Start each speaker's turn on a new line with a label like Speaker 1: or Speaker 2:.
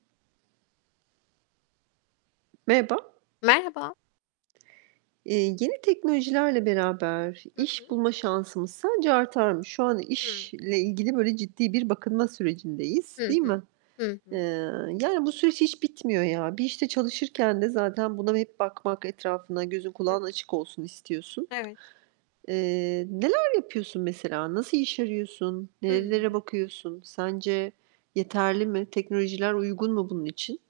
Speaker 1: Merhaba.
Speaker 2: Merhaba.
Speaker 1: Eee, yeni teknolojilerle beraber
Speaker 2: Hı
Speaker 1: iş
Speaker 2: hı.
Speaker 1: bulma şansımız sence artar mı? Şu an
Speaker 2: Hıı.
Speaker 1: işle ilgili böyle ciddi bir bakınma sürecindeyiz.
Speaker 2: Hı
Speaker 1: Değil
Speaker 2: hı.
Speaker 1: mi? Eee,
Speaker 2: Hıhı.
Speaker 1: yani, bu süreç hiç bitmiyor ya. Bir işte çalışırken de zaten buna hep bakmak etrafına gözün
Speaker 2: Hı
Speaker 1: kulağın
Speaker 2: hı.
Speaker 1: açık olsun, istiyorsun.
Speaker 2: Evet.
Speaker 1: Eee, neler yapıyorsun mesela? Nasıl iş arıyorsun, nerelere
Speaker 2: Hıı.
Speaker 1: bakıyorsun? Sence yeterli mi? Teknolojiler uygun mu bunun için?